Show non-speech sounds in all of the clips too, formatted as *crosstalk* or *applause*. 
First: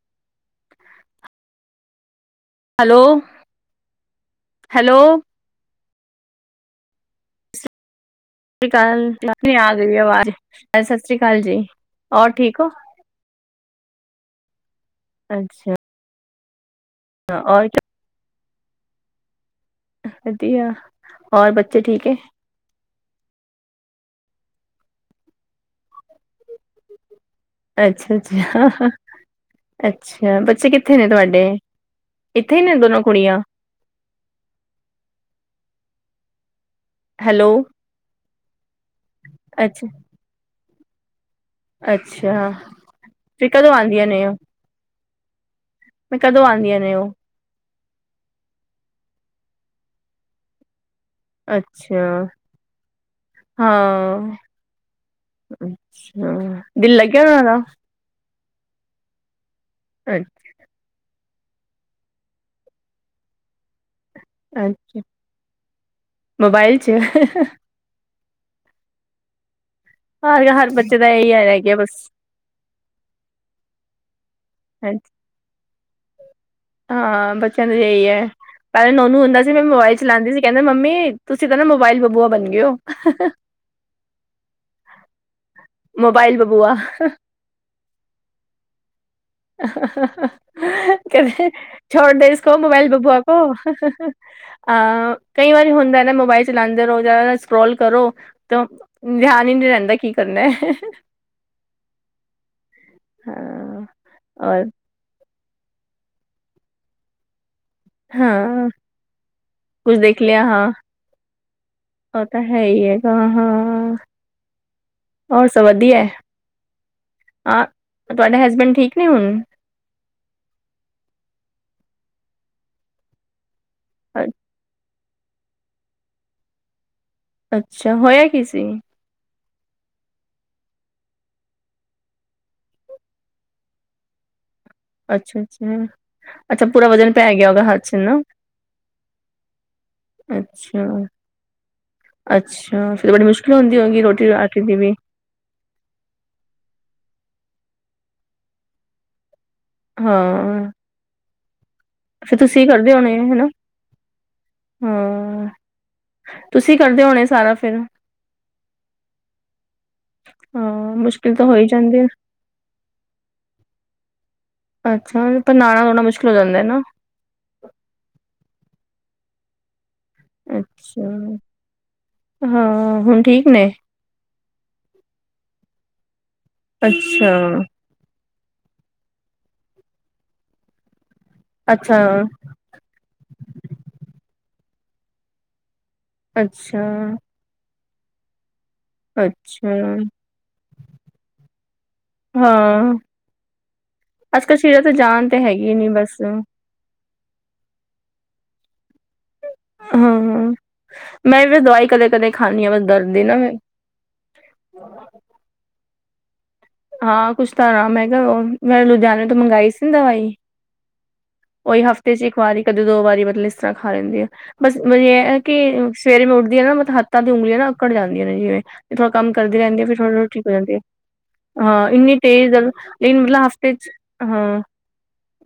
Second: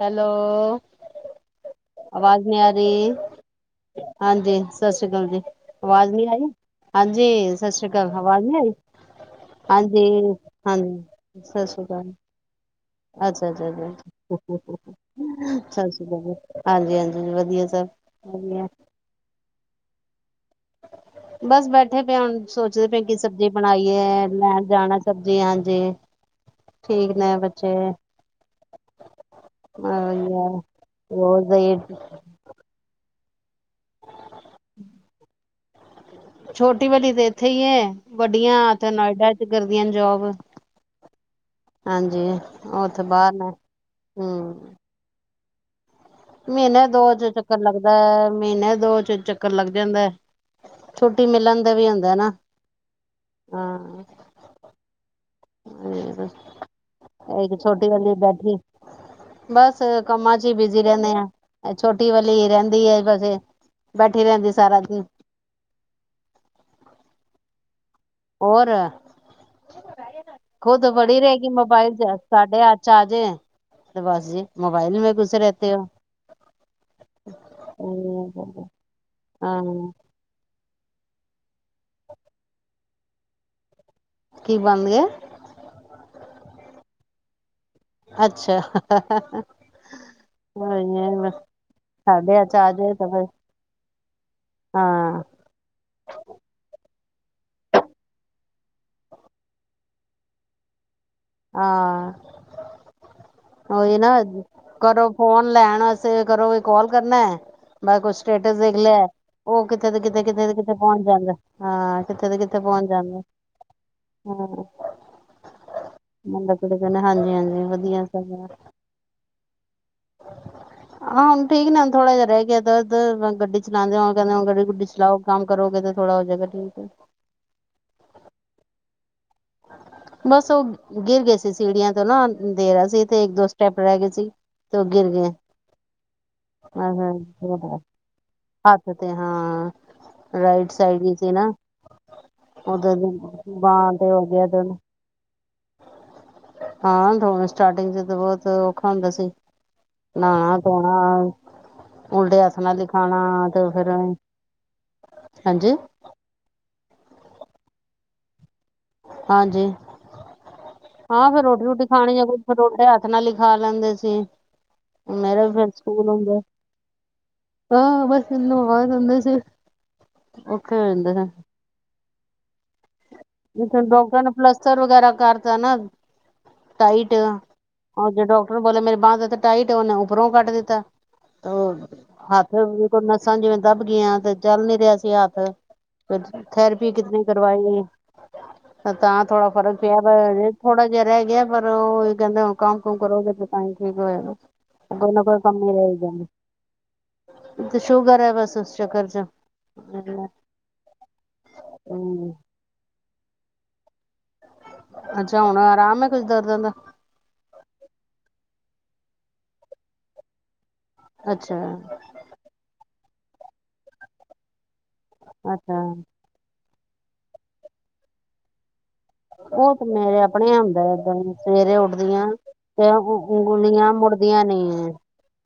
Hello. ਆਵਾਜ਼ ਨਹੀਂ ਆ ਹੈਲੋ ਰਹੀ। ਹਾਂਜੀ ਸਤਿ ਹੈਲੋ ਸ੍ਰੀ ਅਕਾਲ ਜੀ। ਆਵਾਜ਼ ਨੀ ਆਈ। ਹਾਂਜੀ। ਸਤਿ ਸ਼੍ਰੀ ਅਕਾਲ, ਅਵਾਜ ਨੀ ਸਤਿ ਸ਼੍ਰ ਅਕਾਲ, ਆ ਗਈ ਆਵਾਜ਼ ਸਤਿ ਸ਼੍ਰੀ ਅਕਾਲ ਹਾਂਜੀ ਜੀ, ਹੋਰ ਠੀਕ ਹੋ? ਅਛਾ-ਅਛਾ, ਹੋ-ਹੋ, ਅੱਛਾ ਸਤਿ ਅਕਾਲ ਹਾਂਜੀ- ਹਾਂਜੀ। ਵਧੀਆ ਔਰ ਸਭ ਵਧੀਆ। ਵਧੀਆ ਹੋਰ ਬਸ ਬੱਚੇ ਬੈਠੇ ਠੀਕ ਹੈ? ਪਏ ਹੁਣ ਸੋਚਦੇ ਭਏ, ਕਿ ਸਬਜ਼ੀ ਬਣਾਈਏ। ਲੈਣ ਜਾਣਾ ਸਬਜ਼ੀ ਹਾਂਜੀ। ਠੀਕ ਨੇ ਬ ਅੱਛਾ-ਅੱਛਾ, ਅੱਛਾ ਅ ਬੱਚੇ ਕਿੱਥੇ ਨੇ ਤੁਹਾਡੇ? ਰੋਜ਼ ਇੱਥੇ ਹੀ ਨੇ, ਦੋਨੋ ਕੁੜੀਆਂ। ਛੋਟੀ ਵਲੀ ਤੇ ਇੱਥੇ ਹੈਲੋ ਹੀ। ਵੱਡੀਆਂ ਤਾ ਨੋਇਡਾ ਚ ਕਰਦੀਆਂ ਅੱਛਾ ਨੇ ਜੋਬ। ਹਾਂਜੀ, ਅੱਛਾ ਉਹ ਉਥੇ ਬਾਹਰ ਫਿਰ ਨੇ। ਕਦੋਂ ਆਉਂਦੀਆਂ ਨੇ ਉਹ ਹੂੰ, ਮੈਂ ਕਦੋਂ ਆਉਂਦੀਆਂ ਮਹੀਨੇ ਨੇ ਦੋ ਉਹ ਚ ਚੱਕਰ ਲੱਗਦਾ ਹੈ, ਮਹੀਨੇ ਦੋ ਚ ਚੱਕਰ ਲੱਗ ਜਾਂਦਾ ਹੈ। ਛੁੱਟੀ ਮਿਲਣ ਦੇ ਵੀ ਅੱਛਾ ਹੁੰਦਾ ਨਾ, ਹਾਂ। ਅੱਛਾ, ਦਿਲ ਲੱਗ ਗਿਆ ਉਹਨਾਂ ਦਾ। ਵਾਹਲੀ ਬੈਠੀ, ਬਸ ਕੰਮਾਂ ਚ ਹੀ ਬਿਜ਼ੀ ਰਹਿੰਦੇ ਆ। ਛੋਟੀ ਵਾਲੀ ਰਹਿੰਦੀ ਵਸੇ। ਅੱਛਾ, ਮੋਬਾਇਲ ਚ। ਹੋਰ। ਹਰ ਹਰ ਖੁਦ ਬੱਚੇ ਦਾ ਬੜੀ ਇਹੀ ਰਹੇਗੀ ਰਹਿ ਗਿਆ ਮੋਬਾਇਲ ਬਸ ਚ। ਸਾਡੇ ਹੱਥ ਚ ਆਜੇ ਤੇ ਬਸ ਜੀ, ਮੋਬਾਇਲ ਮ ਘੁਸੇ ਰਹਿਤੇ ਹੋ। ਹਾਂ ਬੱਚਿਆਂ ਨੂੰ ਇਹੀ ਹੈ। ਪਹਿਲੇ ਨੋਨੂੰ ਹੁੰਦਾ ਸੀ ਹਾਂ ਮੋਬਾਇਲ ਚ ਚਲਾਉਂਦੀ ਸੀ। ਕਹਿੰਦੇ ਮੰਮੀ ਤੁਸੀਂ ਤਾਂ ਨਾ ਮੋਬਾਇਲ ਬਬੂਆ ਬਣ ਗਏ ਹੋ। ਕੀ ਬਣ ਗਏ? ਮੋਬਾਈਲ ਬਬੂਆ। ਅੱਛਾ। ਕਹਦੇ ਛੋੜ ਦੇ ਸਾਡੇ ਇਸ ਹੱਥ ਚ ਆ ਮੋਬਾਈਲ ਜੇ ਤਾਂ ਬਬੂਆ ਫਿਰ ਕੋ। ਅਹ ਹਾਂ ਕਈ ਵਾਰੀ ਹੁੰਦਾ ਨਾ, ਮੋਬਾਇਲ ਚਲਾਉਂਦੇ ਰਹੋ ਜਾਂ ਸਕਰੋਲ ਕਰੋ ਤਾਂ, ਧਿਆਨ ਹੀ ਨੀ ਰਹਿੰਦਾ। ਕੀ ਕਰਨਾ ਹਾਂ, ਹਾਂ ਓਹੀ ਨਾ ਔਰ ਕਰੋ ਫੋਨ ਲੈਣ ਵਾਸੇ ਕਰੋ ਕਾਲ ਕਰਨਾ ਏ। ਬ ਕੁਛ ਸਟੇਟਸ ਹਾਂ ਦੇਖ ਲਿਆ। ਉਹ ਕਿਥੇ ਕੁੱਝ ਤੇ ਦੇਖ ਕਿਤੇ, ਲਿਆ ਕਿਥੇ ਹਾਂ ਕਿਥਤੇ ਪਹੁੰਚ ਜਾਂਦਾ ਹਾਂ। ਉਹ ਕਿੱਥੇ ਤੇ ਤਾਂ ਕਿੱਥੇ ਹੈ ਹੀ ਪਹੁੰਚ ਹੈਗਾ ਜਾਂਦਾ ਐ। ਹਾਂ ਹਾਂ ਹੂੰ। ਹੋਰ ਸਭ ਵਧੀਆਏ। ਮਤਲਬ ਕਿ ਕਹਿੰਦੇ ਹਾਂਜੀ -ਹਾਂਜੀ ਵਧੀਆ ਸ ਕੀ ਹੋਇਆ ਐ? ਹਾਂ ਹੁਣ ਠੀਕ ਨੇ, ਹੁਣ ਥੋੜਾ ਜਿਹਾ ਰਹਿ ਗਿਆ ਦਰਦ, ਗੱਡੀ ਚਲਾਂਦੇ ਆਂ ਕਹਿੰਦੇ ਗੱਡੀ ਗੁੱਡੀ ਚਲਾਓ ਕੰਮ ਕਰੋਗੇ, ਤਾਂ ਥੋੜਾ ਹੋ ਜਾਏਗਾ, ਠੀਕ ਏ। ਅੱਛਾ, ਹੋਇਆ ਕੀ ਸੀ। ਬਸ ਉਹ ਗਿਰ ਗਏ ਸੀ ਸੀੜੀਆਂ ਤੋਂ ਨਾ, ਦੇਰਾ ਸੀ ਤੇ ਇੱਕ ਦੋ ਸਟੈਪ ਰਹਿ ਗਏ ਸੀ। ਤੇ ਉਹ ਗਿਰ ਗਏ ਅੱਛਾ -ਅੱਛਾ, ਅੱਛਾ ਪੂਰਾ ਵਜਨ ਪੈ ਗਿਆ ਓਦਾ ਹੱਥ ਚ ਨਾ। ਹੱਥ ਤੇ ਹਾਂ, ਰਾਈਟ ਅੱਛਾ ਸਾਈਡ ਹੀ ਸੀ ਨਾ। ਅੱਛਾ ਉਧਰ ਦੀ ਫਿਰ ਬੜੀ ਮੁਸ਼ਕਿਲ ਹੁੰਦੀ ਬਾਂਹ ਹੋਗੀ ਤੇ ਹੋ ਰੋਟੀ ਗਿਆ ਰਾਟੀ ਦੀ ਤਿਨ। ਵੀ ਹਾਂ ਹੁਣ ਸਟਾਟਿੰਗ ਚ ਤਾਂ ਬਹੁਤ ਔਖਾ ਹੁੰਦਾ ਸੀ, ਹਾਂ ਨਾਣਾ ਧੋਣਾ ਫੇਰ ਉਲਟੇ ਹੱਥ ਤੁਸੀਂ ਨਾਲ ਹੀ ਕਰਦੇ ਹੋਣੇ ਖਾਣਾ ਹਨਾ, ਤੇ ਫਿਰ ਹਾਂ। ਹਾਂਜੀ ਤੁਸੀਂ ਕਰਦੇ ਹੋਣੇ ਸਾਰਾ ਫਿਰ। ਹਾਂਜੀ, ਹਾਂ ਹਾਂ ਮੁਸ਼ਕਿਲ ਫੇਰ ਤਾਂ ਹੋ ਰੋਟੀ ਹੀ ਰੁਟੀ ਜਾਂਦੀ ਖਾਣੀ ਐ ਕੋਈ। ਫੇਰ ਉਲਟੇ ਹੱਥ ਨਾਲ ਹੀ ਖਾ ਲੈਂਦੇ ਸੀ। ਅੱਛਾ, ਫੇਰ ਮੇਰਾ ਤੇ ਵੀ ਫਿਰ ਨਾਣਾ ਨੁਣਾ ਸਕੂਲ ਮੁਸ਼ਕਿਲ ਹੋ ਹੁੰਦਾ ਜਾਂਦਾ ਨਾ। ਹਾਂ, ਬਸ ਇਹਨੂੰ ਬਹਿ ਜਾਂਦੇ ਸੀ। ਔਖੇ ਹੋ ਜਾਂਦੇ ਅੱਛਾ, ਹਾਂ ਹੁਣ ਠੀਕ ਨੇ ਡਾਕਟਰ ਨੇ ਪਲਸਤਰ ਵਗੈਰਾ ਕਰਤਾ ਨਾ, ਟਾਈਟ ਐ। ਅੱਛਾ ਉਹ ਜੇ ਡਾਕਟਰ ਬੋਲੇ ਆ ਮੇਰੀ ਬਾਂਹ ਤੇ ਟਾਈਟ ਏ, ਉਹਨੇ ਉੱਪਰੋਂ ਕੱਟ ਦਿੱਤਾ, ਤੇ ਉਹ ਅੱਛਾ ਹੱਥ ਕੋਈ ਨਸਾਂ ਜਿਵੇਂ ਦੱਬ ਗਈਆਂ, ਤੇ ਚੱਲ ਨੀ ਰਿਹਾ ਸੀ ਹੱਥ, ਫੇਰ ਅੱਛਾ ਥੈਰੇਪੀ ਕਿਤੇ ਨੀ ਕਰਵਾਈ ਤਾਂ ਥੋੜਾ ਅੱਛਾ ਫਰਕ ਪਿਆ, ਪਰ ਥੋੜਾ ਜਿਹਾ ਰਹਿ ਗਿਆ, ਪਰ ਉਹ ਕਹਿੰਦੇ ਹੁਣ ਕੰਮ ਹਾਂ ਕੁੰਮ ਕਰੋਗੇ, ਤੇ ਤਾਂਹੀ ਠੀਕ ਹੋਏਗਾ, ਅੱਜ ਕੱਲ੍ਹ ਸ਼ਰੀਰਾਂ ਤੇ ਕੋਈ ਨਾ ਜਾਨ ਤੇ ਕੋਈ ਕੰਮ ਈ ਹੈਗੀ ਨੀ ਰਹਿ ਹੀ ਬਸ ਜਾਂਦੀ। ਤੇ ਸ਼ੂਗਰ ਐ, ਬਸ ਉਸ ਚਕਰ ਚ। ਹੂੰ, ਮੈਂ ਵੀ ਦਵਾਈ ਕਦੇ- ਕਦੇ ਹਮ ਖਾਂਦੀ ਹਾਂ, ਬਸ ਦਰਦ ਦੀ ਨਾ ਮੈਂ। ਅੱਛਾ, ਹੁਣ ਆਰਾਮ ਐ, ਕੁੱਝ ਦਰਦਾਂ ਦਾ। ਹਾਂ ਕੁਛ ਤਾਂ ਆਰਾਮ ਹੈਗਾ, ਮੈਂ ਲੁਧਿਆਣੇ ਤੋਂ ਮੰਗਾਈ ਸੀ ਨਾ ਦਵਾਈ। ਅੱਛਾ ਹਫਤੇ ਚ ਇੱਕ ਵਾਰੀ, ਕਦੇ ਦੋ ਵਾਰੀ ਮਤਲਬ ਇਸ ਤਰ੍ਹਾਂ ਖਾ ਲੈਂਦੇ ਐ, ਬਸ ਵਧੀਆ। ਇਹ ਅੱਛਾ ਕਿ ਸਵੇਰੇ ਮੈਂ ਉੱਠਦੀਆਂ ਨਾ, ਮਤਲਬ ਹੱਥਾਂ ਦੀ ਉਂਗਲੀਆਂ ਨਾ ਆਕੜ ਜਾਂਦੀਆਂ ਨੇ ਜਿਵੇਂ। ਥੋੜਾ ਕੰਮ ਕਰਦੀ ਉਹ ਰਹਿੰਦੀ ਤੇ ਆ, ਫਿਰ ਥੋੜੀ- ਮੇਰੇ ਥੋੜੀ ਠੀਕ ਆਪਣੇ ਜਾਂਦੀ ਏ, ਹੁੰਦਾ ਏਦਾਂ ਹੀ ਸਵੇਰੇ ਹਾਂ ਇੰਨੀ ਉੱਠਦੀਆਂ ਤੇਜ਼ ਲੇਕਿਨ ਮਤਲਬ ਹਫ਼ਤੇ ਚ ਵਧੀਆ ਨੀ ਹਾਂ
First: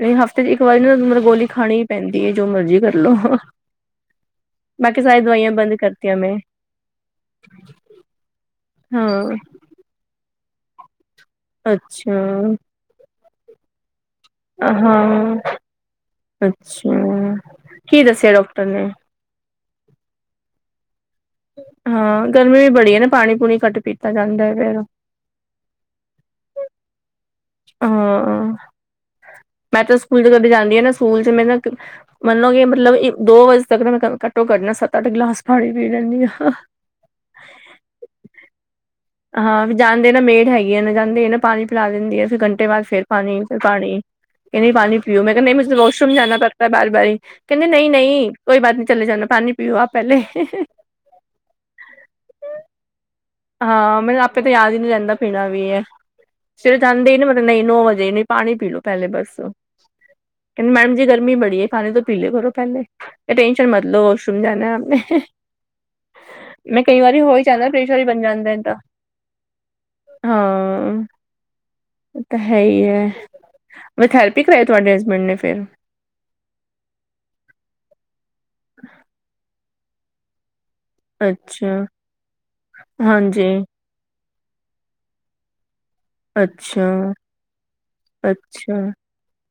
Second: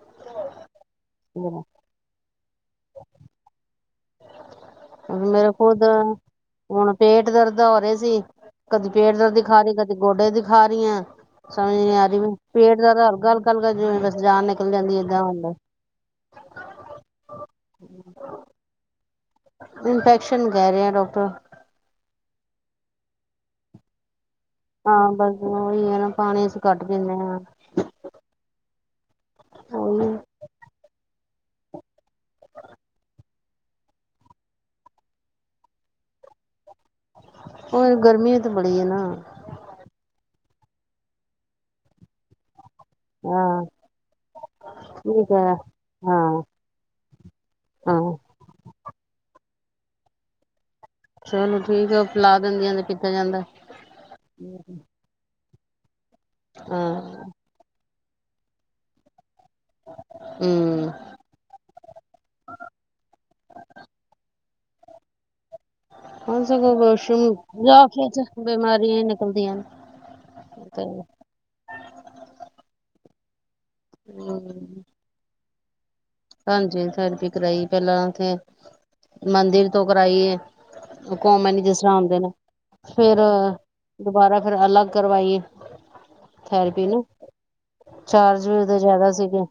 ਨਹੀਂ ਹਫ਼ਤੇ ਚ ਇੱਕ ਵਾਰੀ ਨਾ ਮੈਨੂੰ ਗੋਲੀ ਖਾਣੀ ਪੈਂਦੀ ਐ, ਜੋ ਮਰਜ਼ੀ ਕਰ ਲੋ। ਮੇਰੇ ਖੁਦ ਮੈਂ ਹੁਣ ਪੇਟ ਦਰਦ ਹੋ ਰਹੇ ਸੀ, ਕਦੀ ਪੇਟ ਦਰਦ ਹਾਂ ਦੀ ਖਾ ਲੀ, ਕਦੀ ਗੋਡੇ ਦੀ ਖਾ ਰਹੀ ਆ, ਸਮਝ ਨੀ ਆ ਰਹੀ, ਮੈਂ ਅੱਛਾ ਪੇਟ ਦਾ ਤਾਂ ਹਲਕਾ-ਹਲਕਾ ਜਿਵੇਂ ਜਾਨ ਨਿਕਲ ਜਾਂਦੀ ਏਦਾਂ ਹਾਂ, ਹੁੰਦਾ ਅੱਛਾ, ਕੀ ਦੱਸਿਆ ਡਾਕਟਰ ਨੇ? ਇੰਨਫੈਕਸ਼ਨ ਕਹਿ ਰਹੇ ਐ ਡੋਕਟਰ। ਹਾਂ ਗਰਮੀ ਵੀ ਬੜੀ ਐ ਨਾ, ਪਾਣੀ ਪੂਣੀ ਘੱਟ ਪੀਤਾ ਜਾਂਦਾ ਐ ਫੇਰ। ਹਾਂ ਬਸ ਉਹੀ ਹੈ ਨਾ, ਪਾਣੀ ਅਸੀਂ ਘੱਟ ਪੀਨੇ ਆਂ। ਹਾਂ ਮੈਂ ਤਾਂ ਉਹੀ ਸਕੂਲ ਚ ਕਦੀ ਜਾਂਦੀ ਹਾਂ ਨਾ, ਸਕੂਲ ਚ ਮੈਂ ਨਾ ਮੰਨਲੋ ਕਿ ਮਤਲਬ ਦੋ ਵਜੇ ਤੱਕ ਮੈਂ ਘੱਟੋ-ਘੱਟ ਸੱਤ- ਅੱਠ ਗਿਲਾਸ ਪਾਣੀ ਪੀ ਲੈਂਨੀ ਹਾਂ। ਹੁਣ ਗਰਮੀ ਤੇ ਬੜੀ ਹੈ ਨਾ। ਹਾਂ ਫਿਰ ਜਾਂਦੇ ਨਾ ਮੇਡ ਹੈਗੀ ਆ ਨਾ, ਜਾਂਦੇ ਨਾ ਪਾਣੀ ਪਿਲਾ ਦਿੰਦੀ ਆ, ਫੇਰ ਘੰਟੇ ਬਾਅਦ ਫੇਰ ਪਾਣੀ, ਫੇਰ ਹਾਂ ਪਾਣੀ। ਕਹਿੰਦੇ ਪਾਣੀ ਪੀਓ, ਠੀਕ ਮੈਂ ਕਹਿੰਦਾ ਹੈ ਨਹੀਂ, ਮੇਰੇ ਕੋ ਵੌਸ਼ਰੂਮ ਜਾਣਾ ਹਾਂ ਪੜਤਾ ਵਾਰ- ਵਾਰ, ਕਹਿੰਦੇ ਨਹੀਂ- ਹਾਂ ਨਹੀਂ। ਕੋਈ ਬਾਤ ਨੀ ਚਲੇ ਜਾਣਾ, ਪਾਣੀ ਪੀਓ ਆਪ ਪਹਿਲੇ। ਚਲੋ ਠੀਕ ਆ, ਉਹ ਪਿਲਾ ਦਿੰਦੀਆਂ ਨੇ, ਪੀਤਾ ਜਾਂਦਾ। ਹਾਂ ਮੈਨੂੰ ਆਪੇ ਤਾਂ ਯਾਦ ਹੀ ਨੀ ਰਹਿੰਦਾ ਪੀਣਾ ਵੀ ਐ, ਸਵੇਰੇ ਜਾਂਦੇ ਹਾਂ ਹੀ ਨੀ ਮਤਲਬ ਨਹੀਂ ਨੋ ਵਜੇ ਨੀ। ਪਾਣੀ ਪੀ ਲੋ ਪਹਿਲੇ ਬਸ, ਫੇਰ ਹਮ ਮੈਡਮ ਜੀ ਗਰਮੀ ਬੜੀ ਏ, ਪਾਣੀ ਤੋਂ ਪੀਲੇ ਕਰੋ ਪਹਿਲੇ, ਟੈਂਸ਼ਨ ਮਤ ਲੋੋ ਵੌਸ਼ਰੂਮ ਜਾਣਾ ਆਪ ਨੇ। ਹੁਣ ਸਗੋਂ ਮੈਂ ਕਈ ਵਾਰੀ ਵਾਸ਼ਰੂਮ ਹੋ ਹੀ ਜਾਂਦਾ ਜਾ ਪੇਟ ਹੀ ਕੇ ਬਣ ਤੇ ਜਾਂਦਾ ਤਾਂ, ਬਿਮਾਰੀਆਂ ਹੀ ਨਿਕਲਦੀਆਂ ਨੇ ਤੇ ਹਾਂ। ਤਾਂ ਹੈ ਈ ਏ ਹੈਲਪ ਨੀ ਕਰਾਈ ਹਮ ਤੁਹਾਡੇ ਹਸਬੈਂਡ ਨੇ ਫੇਰ। ਹਾਂਜੀ ਥੇਰਪੀ ਕਰਾਈ ਪਹਿਲਾਂ ਉਥੇ ਮੰਦਿਰ ਤੋਂ ਕਰਾਈ। ਉਹ ਕੌਮਨ ਅੱਛਾ ਜਿਸ ਤਰ੍ਹਾਂ ਆਉਂਦੇ ਨੇ ਫੇਰ। ਹਾਂਜੀ ਦੁਬਾਰਾ ਫੇਿਰ ਅਲੱਗ ਕਰਵਾਈ ਏ। ਅੱਛਾ। ਚਾਰਜ ਵੀ ਉਹਦੇ ਅੱਛਾ ਜਿਆਦਾ ਸੀਗੇ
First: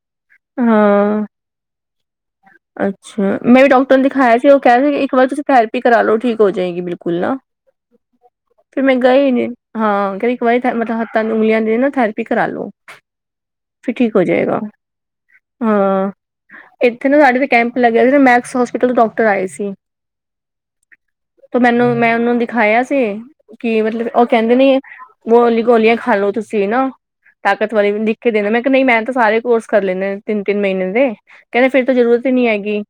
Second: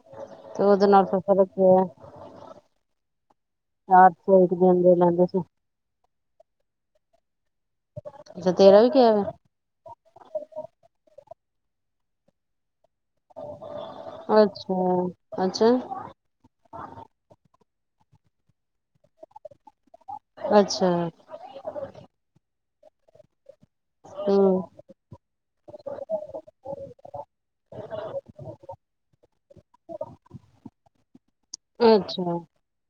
ਤੇ ਉਹਦੇ ਨਾਲ ਫਿਰ ਹਾਂ ਫਰਕ ਪਿਆ। ਅੱਛਾ ਮੈਂ ਵੀ ਡਾਕਟਰ ਨੂੰ ਚਾਰ ਦਿਖਾਇਆ ਸੌ ਸੀ ਇੱਕ ਉਹ ਕਹਿ ਦਿਨ ਸੀ ਦੇ ਇੱਕ ਲੈਂਦੇ ਵਾਰ ਤੁਸੀਂ ਫੈਰ ਕਰਾ ਲੋ ਠੀਕ ਹੋ ਜਾਏਗੀ ਬਿਲਕੁਲ ਨਾ ਅੱਛਾ ਤੇਰਾ ਫਿਰ ਵੀ ਮੈਂ ਗਿਆ ਗਈ ਨੀ ਹਾਂ ਕ ਇੱਕ ਵਾਰੀ ਮਤਲਬ ਹੱਥਾਂ ਦੀ ਉਂਗਲੀਆਂ ਦੀ ਨਾ ਥੈਰੇਪੀ ਕਰਾ ਲੋ। ਫਿਰ ਠੀਕ ਹੋ ਵਾ ਜਾਏਗਾ ਅੱਛਾ ਅੱਛਾ ਹਾਂ। ਇੱਥੇ ਨਾ ਸਾਡੇ ਤੇ ਕੈਂਪ ਲੱਗਿਆ ਸੀ ਤੇ ਮੈਕਸ ਹੋਸਪਿਟਲ ਤੋਂ ਡਾਕਟਰ ਆਏ ਸੀ ਅੱਛਾ ਤੇ ਮੈਨੂੰ ਮੈਂ ਉਹਨੂੰ ਦਿਖਾਇਆ ਸੀ ਕਿ ਮਤਲਬ ਉਹ ਕਹਿੰਦੇ ਹਮ ਨੇ ਵੋ ਵਾਲੀਆਂ ਗੋਲੀਆਂ ਖਾ ਹਲੋ ਤੁਸੀਂ ਨਾ ਤਾਕਤ ਵਾਲੀ ਵੀ ਲਿਖ ਦੇਣਾ ਮੈਂ ਕਿਹਾ ਨਹੀਂ ਮੈਂ ਤਾਂ ਸਾਰੇ ਕੋਰਸ ਕਰ ਲੈਂਨੇ ਤਿੰਨ ਤਿੰਨ ਮਹੀਨੇ ਦੇ ਕਹਿੰਦੇ ਫਿਰ ਜ਼ਰੂਰਤ ਹੀ ਅੱਛਾ ਨਹੀਂ ਹੈਗੀ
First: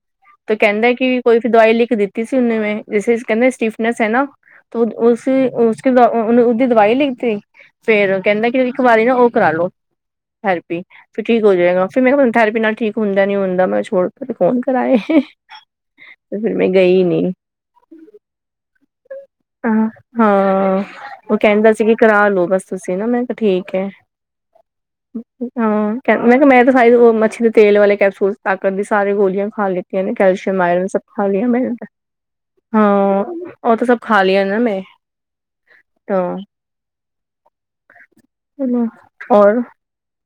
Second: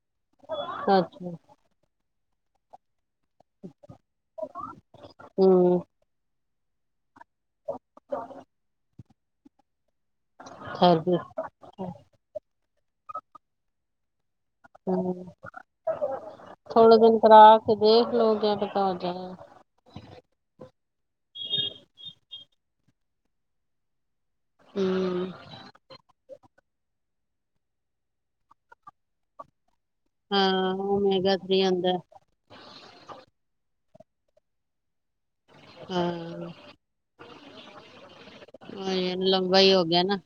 ਤੇ ਕਹਿੰਦਾ ਕਿ ਅੱਛਾ ਕੋਈ ਦਵਾਈ ਲਿਖ ਕੇ ਦਿੱਤੀ ਸੀ ਨੇ ਜੈਸੇ ਕਹਿੰਦੇ ਸਟੀਫਨਸ ਹੈ ਨਾ ਉਸੇ ਉਸ ਹਮ ਦੇ ਉਹ ਉਹਨੇ ਉਹਦੀ ਦਵਾਈ ਲਿਖ ਤੀ ਫੇਰ ਕਹਿੰਦਾ ਕਿ ਇੱਕ ਵਾਰੀ ਨ ਉਹ ਕਰਾਾਲੋ ਥੈਰਪੀ ਥੈਰੇਪੀ ਕਿਉਂ ਕਿ ਹੋ ਜਾਏਗਾ ਫਿਰ ਮੈਂ ਤੁੂੰ ਥੈਰੇਪੀ ਨਾਲ ਹੁੰਦਾ ਨ ਹੁੰਦਾ ਮੈਂ ਛੋੜ ਫੋਨ ਕਰਾਏ ਹੂੰ ਤੇ ਫਿਰ ਮੈਂ ਥੋੜੇ ਗਈ ਦਿਨ ਨੀ ਕਰਾ ਕੇ ਦੇਖ ਲੋਓ ਕ ਪਤਾ ਹੋ ਜਾਣਾ। ਹ ਹਾਂ ਉਹ ਕਹਿੰਦੇ ਸੀ ਕਿ ਕਰਾ ਲਓ ਬਸ। ਤੁਸੀਂ ਨਾ ਮੈਂ ਕਿਹਾ ਠੀਕ ਐ। ਹੂੰ। ਹਾਂ ਕ ਮੈਂ ਕਿਹਾ ਮੈਂ ਤਾਂ ਸਾਰੀ ਉਹ ਮੱਛੀ ਦੇ ਤੇਲ ਵਾਲੇ ਕੈਪਸੂਲ ਤਾਕਤ ਦੀ ਸਾਰੇ ਗੋਲੀਆਂ ਖਾ ਲੀ। ਕੈਲਸ਼ੀਅਮ ਹਾਂ ਆਇਰਨ ਸਭ ਓਮੇਗਾ ਖਾਲੀਆਂ। ਥ੍ਰੀ *unintelligible* ਆਂਦਾ ਹਾਂ ਉਹ ਤਾਂ ਸਭ ਖਾਲੀ ਆ ਮੈਂ ਤਾਂ ਹਾਂ ਲੰਬਾ ਔਰ ਹੀ ਹੋ ਗਿਆ ਨਾ।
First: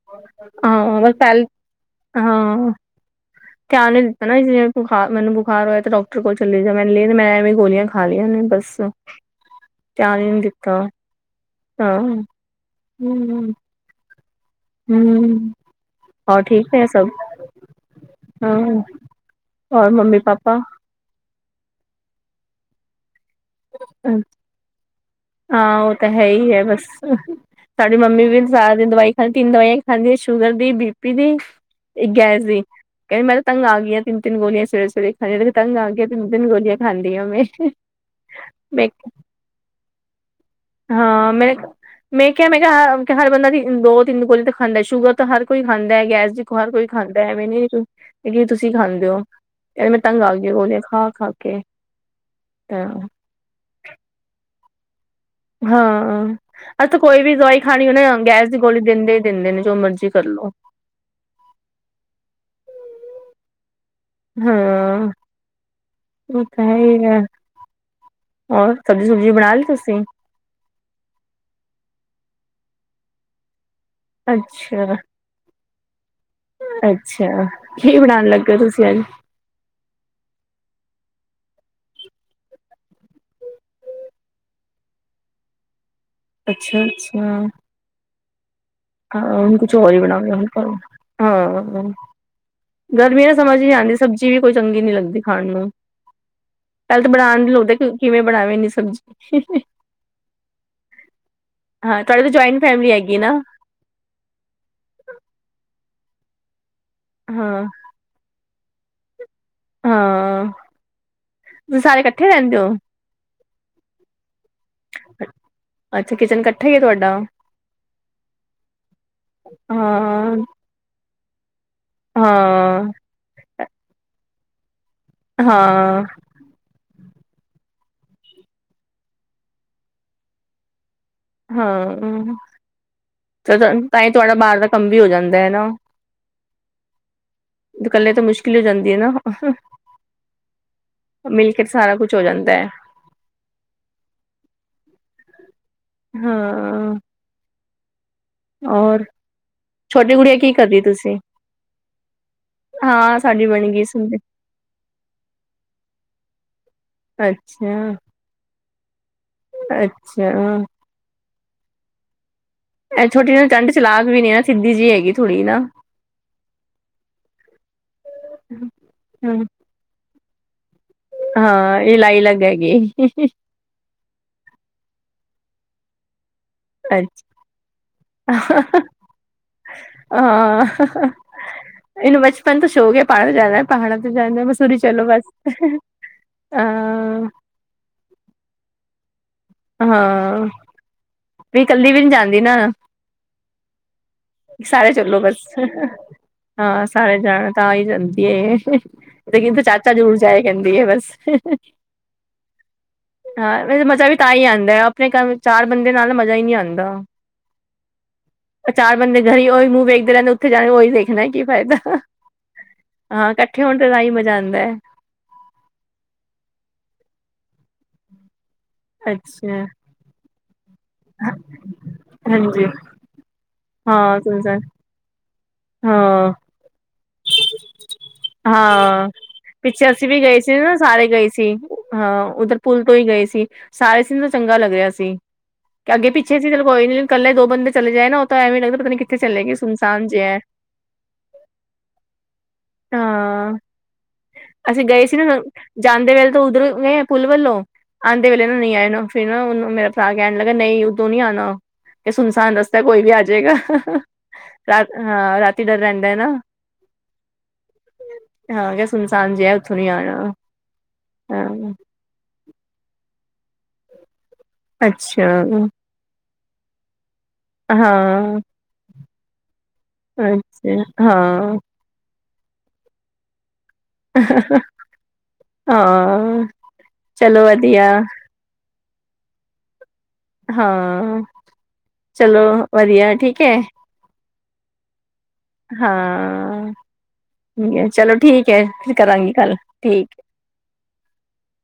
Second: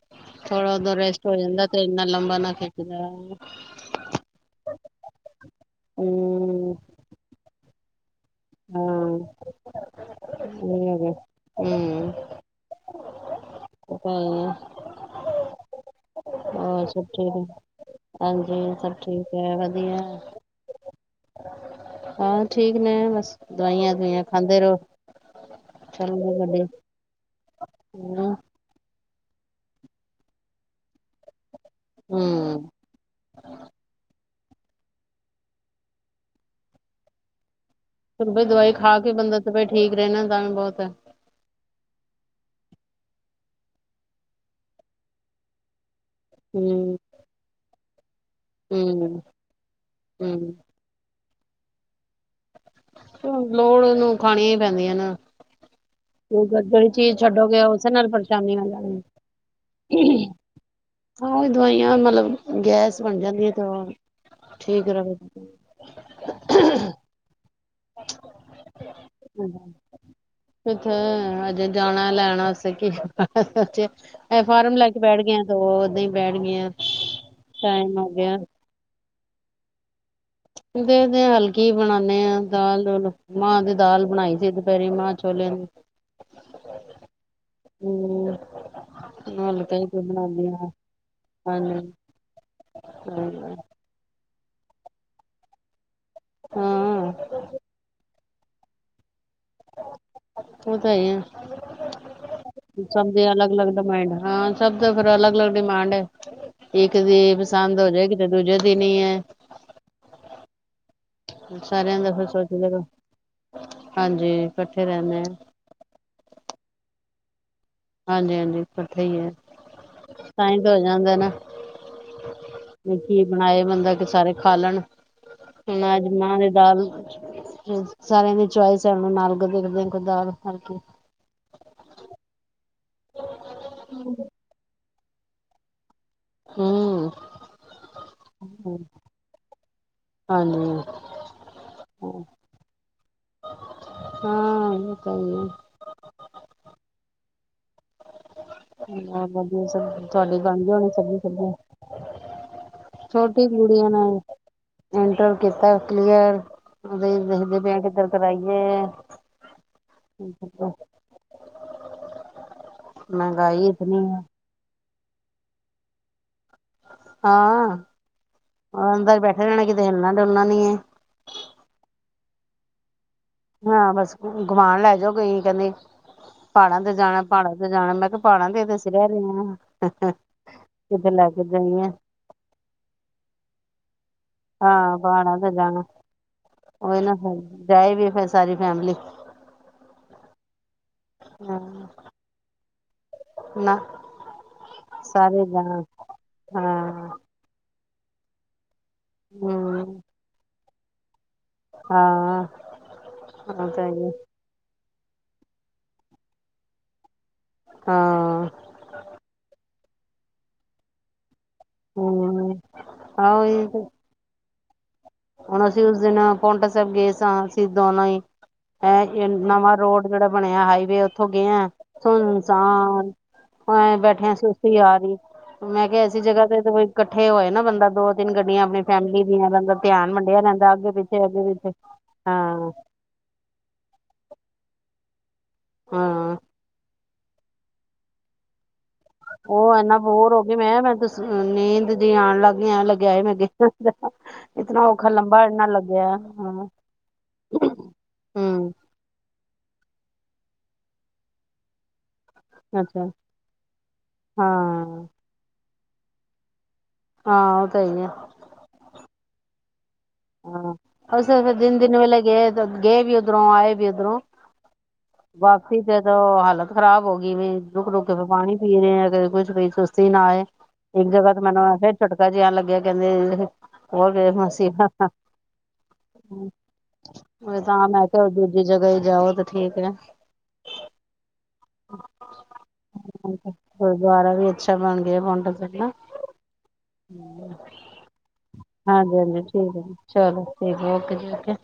ਥੋੜਾ ਜਿਆ ਹਾਂ ਬਸ ਰੈਸਟ ਹੋ ਪਹਿਲ ਜਾਂਦਾ ਤੇ ਇਨਾ ਲੰਬਾ। ਹਾਂ *unintelligible* ਧਿਆਨ ਨੀ ਦਿੱਤਾ ਨਾ ਜਿਵੇਂ ਬੁਖਾਰ ਮੈਨੂੰ ਬੁਖਾਰ ਹੋਇਆ ਤੇ ਡਾਕਟਰ ਕੋਲ ਚਲੀ ਜਾਵਾਂ। ਮੈਂ ਐਵੇਂ ਗੋਲੀਆਂ ਖਾ ਲਈਆਂ ਨੇ ਬਸ ਹਾਂ ਤਾਂ ਹੀ ਨੀ ਦਿੱਤਾ। ਇਹ ਹੈਗਾ ਹਾਂ ਹੂੰ। ਪੱਕਾ *inaudible* ਹੂੰ ਹੋਰ ਸਭ ਠੀਕ ਏ ਹਾਂ ਹਾਂਜੀ ਸਭ ਠੀਕ ਏ ਔਰ ਵਧੀਆ ਮੰਮੀ ਪਾਪਾ ਹਾਂ ਠੀਕ ਨੇ ਬਸ ਦਵਾਈਆਂ ਦੁਈਆਂ ਖਾਂਦੇ ਰਹੋ ਹਾਂ ਉਹ ਤਾਂ ਹੈ ਚੱਲਦੇ ਹੀ ਗੱਡੀ ਬਸ ਸਾਡੀ ਮੰਮੀ ਹੂੰ ਵੀ ਸਾਰੇ ਦਿਨ ਦਵਾਈ ਖਾਂਦੀ ਤਿੰਨ ਦਵਾਈਆਂ ਖਾਂਦੀ ਆਂ ਸ਼ੂਗਰ ਦੀ ਬੀ ਪੀ ਦੀ ਤੇ ਗੈਸ ਦੀ ਹੂੰ ਕਹਿੰਦੀ ਮੈਂ ਤਾਂ ਤੰਗ ਆ ਗਈ ਆ ਤਿੰਨ ਤਿੰਨ ਗੋਲੀਆਂ ਸਵੇਰੇ ਸਵੇਰੇ ਖਾਂਦੀ ਤੰਗ ਆ ਗਿਆ ਤਿੰਨ ਤਿੰਨ ਗੋਲੀਆਂ ਖਾਂਦੀ ਆ ਮੈਂ ਦਵਾਈ ਮੈਂ ਖਾ ਕੇ ਬੰਦਾ ਤਬੀਅਤ ਠੀਕ ਰਹਿਣਾ ਤਾਂ ਵੀ ਬਹੁਤ ਹੈ ਹਾਂ ਮੈਂ ਮੈਂ ਕਿਹਾ ਮੈਂ ਕਿਹਾ ਹ ਹਰ ਬੰਦਾ ਦੋ ਤਿੰਨ ਗੋਲੀ ਤਾਂ ਖਾਂਦਾ ਸ਼ੂਗਰ ਤਾਂ ਹਰ ਕੋਈ ਖਾਂਦਾ ਹੈ ਗੈਸ ਦੀ ਹਰ ਕੋਈ ਹੂੰ ਖਾਂਦਾ ਐਵੇਂ ਨਹੀਂ ਇਹ ਕੀ ਤੁਸੀਂ ਖਾਂਦੇ ਹੂੰ ਹੋ ਇਹ ਮੈਂ ਤੰਗ ਗਈ ਹੂੰ ਗੋਲੀਆ ਖਾ ਖਾ ਕੇ ਤਾਂ ਲੋੜ ਨੂੰ ਖਾਣੀਆਂ ਈ ਪੈਂਦੀਆਂ ਨਾ ਹਾਂ ਹਾਂ ਜਿਹੜੀ ਅੱਥ ਚੀਜ਼ ਕੋਈ ਵੀ ਦਵਾਈ ਛੱਡੋਗੇ ਖਾਣੀ ਉਸੇ ਉਹਨੇ ਨਾਲ ਗੈਸ ਦੀ ਪਰੇਸ਼ਾਨੀ ਹੋ ਗੋਲੀ ਦਿੰਦੇ ਹੀ ਦਿੰਦੇ ਨੇ ਜੋ ਮਰਜ਼ੀ ਜਾਣੀ ਕਰਲੋ *unintelligible* ਹਾਂ ਉਹੀ ਦਵਾਈਆਂ ਮਤਲਬ ਗੈਸ ਬਣ ਜਾਂਦੀ ਆਂ ਤਾਂ ਹਾਂ ਉਹ ਤਾਂ ਹੈ ਆ ਹੋਰ ਸਬਜ਼ੀ ਸੁਬਜੀ ਬਣਾ ਲਈ ਤੁਸੀਂ, ਕਿੱਥੇ ਅਜੇ ਜਾਣਾ ਲੈਣਾ *unintelligible* ਅੱਛਾ ਇਹ ਫਾਰਮ ਲੈ ਅੱਛਾ ਕੇ ਬੈਠ ਗਏ ਤੇ ਉਹਦੇ ਹੀ ਬੈਠ ਗਈਆਂ। ਅੱਛਾ ਕੀ ਟਾਈਮ ਹੋ ਬਣਾਣ ਗਿਆ ਲੱਗੇ ਤੁਸੀਂ ਅੱਜ? ਦੇਖਦੇ ਹਲੇ ਬਣਾਨੇ ਆ ਦਾਲ ਮਾਂਹ ਦੀ ਦਾਲ ਬਣਾਈ ਸੀ ਦੁਪਹਿਰੀ ਮਾਂ ਛੋਲਿਆਂ ਦੀ। ਅੱਛਾ ਅੱਛਾ, ਹੂੰ, ਹਾਂ ਹੁਣ ਕੁਛ ਹਲਕਾ ਹੋਰ ਹੀ ਕੋਈ ਬਣਾ ਬਣਾਉਂਦੀ ਹਾਂ ਹਾਂ ਹਾਂਜੀ ਗਰਮੀ ਨਾ ਸਮਝ ਹੀ ਆਂਦੀ। ਸਬਜ਼ੀ ਵੀ ਕੋਈ ਚੰਗੀ ਨੀ ਲੱਗਦੀ ਖਾਣ ਨੂੰ। ਹਲੇ ਤਾਂ ਹਾਂ ਬਣਾਣ ਦੀ ਸੋਚ ਲੱਗੇ ਕਿਵੇਂ ਬਣਾ ਮੈਂ ਇੰਨੀ ਸਬਜ਼ੀ। ਉਹ ਤਾਂ ਹੀ ਹੈ ਹਾਂ ਤੁਹਾਡੇ ਤਾਂ ਜੁਆਇੰਟ ਫੈਮਿਲੀ ਸਭ ਹੈਗੀ ਨਾ। ਦੇ ਅਲੱਗ ਅਲੱਗ ਹਾਂ ਸਭ ਤੋਂ ਫਿਰ ਅਲੱਗ ਅਲੱਗ ਡਿਮਾਂਡ ਐ ਇੱਕ ਦੀ ਹਾਂ ਪਸੰਦ ਹੋ ਜਾਏਗੀ। ਦੂਜੇ ਦਿਨ ਹੀ ਹੈ। ਹਾਂ। ਤੁਸੀਂ ਸਾਰਿਆਂ ਸਾਰੇ ਦਾ ਫਿਰ ਇਕੱਠੇ ਰਹਿੰਦੇ ਹੋ ਸੋਚਦੇ ਹਾਂਜੀ ਇਕੱਠੇ ਰਹਿੰਦੇ ਆ। ਅੱਛਾ ਕਿਚਨ ਇਕੱਠਾ ਹੀ ਹੈ ਤੁਹਾਡਾ। ਹਾਂਜੀ ਹਾਂਜੀ ਇਕਠੇ ਹੀ ਐ ਹਾਂ ਤਾਂ ਹੀ ਤੇ ਹੋ ਜਾਂਦਾ ਨਾ। ਹਾਂ। ਕੀ ਬਣਾਏ ਬੰਦਾ ਕਿ ਸਾਰੇ ਖਾ ਲੈਣ ਹੁਣ ਹਾਂ ਅੱਜ ਮਾਂਹ ਦੀ ਦਾਲ। ਸਾਰਿਆਂ ਦੀ ਚੋਇਸ *unintelligible* ਹਾਂ ਤਾਂ ਹੀ ਤੁਹਾਡਾ ਬਾਹਰ ਦਾ ਕੰਮ ਵੀ ਹੋ ਜਾਂਦਾ ਹੈ ਨਾ। ਹੂੰ ਇਕੱਲੇ ਤਾਂ ਮੁਸ਼ਕਿਲ ਹੋ ਜਾਂਦੀ ਐ ਨਾ। ਹਾਂਜੀ, ਮਿਲ ਕੇ ਸਾਰਾ ਕੁਛ ਹੋ ਜਾਂਦਾ। ਹਾਂ ਓ ਤਾਂ ਹੈਈ ਐ। ਹਾਂ, ਔਰ ਆਹ ਵਧੀਆ ਛੋਟੀ ਗੁੜੀਆ ਤੁਹਾਡੀ ਕੀ ਬਣ ਕਰ ਗਈ ਰਹੀ ਹੋਣੀ ਤੁਸੀਂ ਸਬਜ਼ੀ ਸਬਜ਼ ਹਾਂ ਛੋਟੀ ਸਾਡੀ ਬਣ ਗਈ ਗੂੜੀਆਂ ਸੁਣਦੇ ਨਾਲ ਇੰਟਰ ਕੀਤਾ ਕਲੀਅਰ ਉਹਦੇ ਦੇਖਦੇ ਪਏ ਅੱਛਾ ਕਿੱਧਰ ਕਰਈਏ ਅੱਛਾ ਹਾਂ, ਇਹ ਛੋਟੀ ਮਹਿੰਗਾਈ ਟੰਢ ਇਤਨੀ ਚਲਾਕ ਹੈ ਵੀ ਨਾ ਸਿੱਧੀ ਜਿਹੀ ਹੈਗੀ ਥੋੜ੍ਹੀ ਨਾ। ਹਾਂ ਉਹ ਅੰਦਰ ਬੈਠੇ ਰਹਿਣਾ ਕਿਤੇ ਹਿੱਲਣਾ ਡੋਲਣਾ ਨੀ ਐ। ਹਾਂ ਇਹ ਲਾਈ ਲੱਗ ਹੈਗੀ। ਹਾਂ ਬਸ ਗੁਵਾਨ ਲੈ ਜਾਓ ਕਈ ਕਹਿੰਦੇ। ਪਹਾੜਾਂ ਤੇ ਜਾਣਾ ਪਹਾੜਾਂ ਤੇ ਜਾਣਾ ਮੈਂ ਕਿਹਾ ਪਹਾੜਾਂ ਅੱਛਾ ਤੇ ਦਸੀ ਰਹਿ *unintelligible* ਹਾਂ। ਕਿੱਥੇ ਲੈ ਕੇ ਜਾਈ ਆ। *unintelligible* ਤਾਂ ਸ਼ੋਕ ਪਹਾੜਾਂ ਤੇ ਜਾਣਾ ਪਹਾੜਾਂ ਤੋਂ ਜਾਣਾ ਮਸੂਰੀ ਹਾਂ ਚਲੋ ਬਸ ਪਹਾੜਾਂ ਅ ਜਾਏਗੀ ਵੀ ਫੇਰ ਸਾਰੀ ਫੈਮਲੀ। ਹਾਂ ਹਾਂ ਵੀ ਇਕੱਲੀ ਵੀ ਨਹੀਂ ਜਾਂਦੀ ਨਾ। ਨਾ ਸਾਰੇ ਚਲੋ ਬਸ ਹਾਂ ਸਾਰੇ ਜਾਣ। ਤਾਂ ਹੀ ਜਾਂਦੀ ਏ ਲੇਕਿਨ ਤੇ ਚਾਚਾ ਹਮ ਜ਼ਰੂਰ ਜਾਏ ਕਹਿੰਦੀ ਬਸ। ਹਾਂ ਹਾਂ ਉਹ ਵੈਸੇ ਤਾਂ ਹੈ ਮਜ਼ਾ ਵੀ ਤਾਂ ਹੀ ਆਂਦਾ ਆਪਣੇ ਘਰ ਚਾਰ ਬੰਦੇ ਨਾਲ ਮਜ਼ਾ ਹੀ ਨੀ ਆਂਦਾ। ਹਾਂ ਚਾਰ ਬੰਦੇ ਘਰੀ ਉਹੀ ਮੂੰਹ ਵੇਖਦੇ ਰਹਿੰਦੇ ਉੱਥੇ ਜਾਣਾ ਉਹੀ ਦੇਖਣਾ ਕੀ ਫਾਇਦਾ। ਹੂੰ ਹਾਂ ਆਹੋ ਇਕੱਠੇ ਇਹ ਹੋਣ ਤੇ ਤਾਂਹੀਂ ਮਜ਼ਾ ਆਂਦਾ। ਹੁਣ ਅਸੀਂ ਉਸ ਦਿਨ ਪੋਂਟਾ ਸਾਹਿਬ ਗਏ ਸਾਂ ਅਸੀਂ ਦੋਨਾਂ ਹੀ ਹੈ ਅੱਛਾ ਨਵਾਂ ਰੋਡ। ਜਿਹੜਾ ਬਣਿਆ ਹਾਈਵੇ। ਉੱਥੋਂ ਗਏ ਆ ਹਾਂਜੀ ਸੁਨਸਾਨ ਐ ਹਾਂ ਬੇਠੇ ਆ ਸੁਣਸਾਨ ਸੁਸਤੀ ਆ ਰਹੀ। ਮੈਂ ਕਿਹਾ ਐਸੀ ਹਾਂ ਜਗ੍ਹਾ ਤੇ ਈ ਇਕੱਠੇ ਹੋਏ ਨਾ ਬੰਦਾ ਦੋ ਤਿੰਨ ਗੱਡੀਆਂ ਆਪਣੀ ਹਾਂ ਫੈਮਿਲੀ ਦੀਆਂ ਬੰ ਪਿੱਛੇ ਅਸੀਂ ਵੀ ਗਏ ਸੀ ਨਾ, ਸਾਰੇ ਗਏ ਸੀ। ਹਾਂ ਉੱਧਰ ਪੁਲ ਤੋਂ ਹੀ ਗਏ ਸੀ। ਸਾਈਡ ਸੀਨ ਤਾਂ ਚੰਗਾ ਲੱਗ ਰਿਹਾ ਸੀ। ਹਾਂ ਅੱਗੇ-ਪਿੱਛੇ ਸੀ ਤੇ ਕੋਈ ਨੀ। ਇਕੱਲੇ ਦੋ ਬੰਦੇ ਚਲੇ ਜਾਏ ਨਾ। ਉਹ ਤਾਂ ਐਵੇ ਵੀ ਲਗਦਾ ਪਤਾ ਨੀ ਕਿ ਹੋਰ ਇਨਾ ਬੋਰ ਹੋ ਗੀ ਮੈਂ। ਮੈਂ ਤਾਂ ਨੀਂਦ ਜੀ ਆਉਣ ਲੱਗ। ਨੀ ਏਨ ਲੱਗਿਆ ਮੈਂਨੂੰ ਹਾਂ ਤੇ, ਅਸੀਂ ਗਏ ਇੱਤਨਾ ਸੀ ਨਾ ਲੰਬਾ ਦਿਨ ਲੱਗਿਆ ਜਾਂਦੇ ਹੈ। ਆਉਂਦੇ ਵੇਲੇ ਨਾ ਨਹੀਂ ਆਏ ਨਾ। ਫੇਰ ਨਾ ਉਹਨੂੰ ਮੇਰਾ ਭਰਾ ਕਹਿਣ ਲੱਗਾ, ਨਹੀਂ ਉਦੋਂ ਨੀ ਆਉਣਾ। ਤੇ ਸੁਨਸਾਨ ਰਸਤਾ ਕੋਈ ਅੱਛਾ ਵੀ ਆ ਜੇਗਾ। ਰਾਤ ਹਾਂ ਰਾਤੀ ਡਰ ਰਹਿੰਦਾ ਹੈ ਨਾ। ਹਾਂ, ਕੋਈ ਨੀ। ਹਾਂ ਕਿਹਾ। ਸੁਨਸਾਨ ਜਿਹਾ ਉੱਥੋਂ ਨੀ ਆਣਾ। ਹਾਂ। ਅਸਲ ਵਿੱਚ ਹਾਂ ਦਿਨ- ਦਿਨ ਵਲੇ ਗੇ, ਗੇ ਵੀ ਇਧਰੋ, ਆਏ ਵੀ ਇਧਰੋਂ। ਅੱਛਾ ਵਾਪਸੀ ਤੇ ਹਾਲਤ ਖ਼ਰਾਬ ਹੋ ਗਈ। ਵੀ ਰੁਕ-ਰੁਕ ਫਿਰ ਹਾਂ ਪਾਣੀ ਪੀਲਿਆ ਅਗਰ ਕੁਛ ਵੀ ਕੋਈ ਸੁਸਤੀ ਨਾ ਆਏ। ਅੱਛਾ ਇੱਕ ਜਗ੍ਹਾ ਤੋਂ ਹਾਂ ਮੈਨੂੰ ਐਵੇ ਝੱਟਕਾ ਜਿਹਾ ਲੱਗਿਆ ਕਹਿੰਦੇ। ਉਹ ਹੋਰ ਗਏ ਮਸੀਬਾ ਹਾਂ, ਚਲੋ ਵਧੀਆ। ਹੋਰ ਦੂਜੀ ਜਗ੍ਹਾ ਜਾਓ ਤਾਂ ਠੀਕ ਹੈ। ਹਾਂ, ਚਲੋ ਵਧੀਆ ਠੀਕ ਹੈ। ਗੁਰਦੁਆਰਾ ਵੀ ਅੱਛਾ ਬਣ ਗਿਆ। ਪੋਓਟਾ ਸਾ ਹਾਂ। ਚਲੋ ਠੀਕ ਹੈ ਫਿਰ ਹਾਂਜੀ ਕਰਾਂਗੀ ਹਾਂਜੀ ਕੱਲ ਹੈ ਠੀਕ ਐ। ਚਲੋ ਠੀਕ ਏ, ਔਕੇ ਜੀ ਔਕੇ।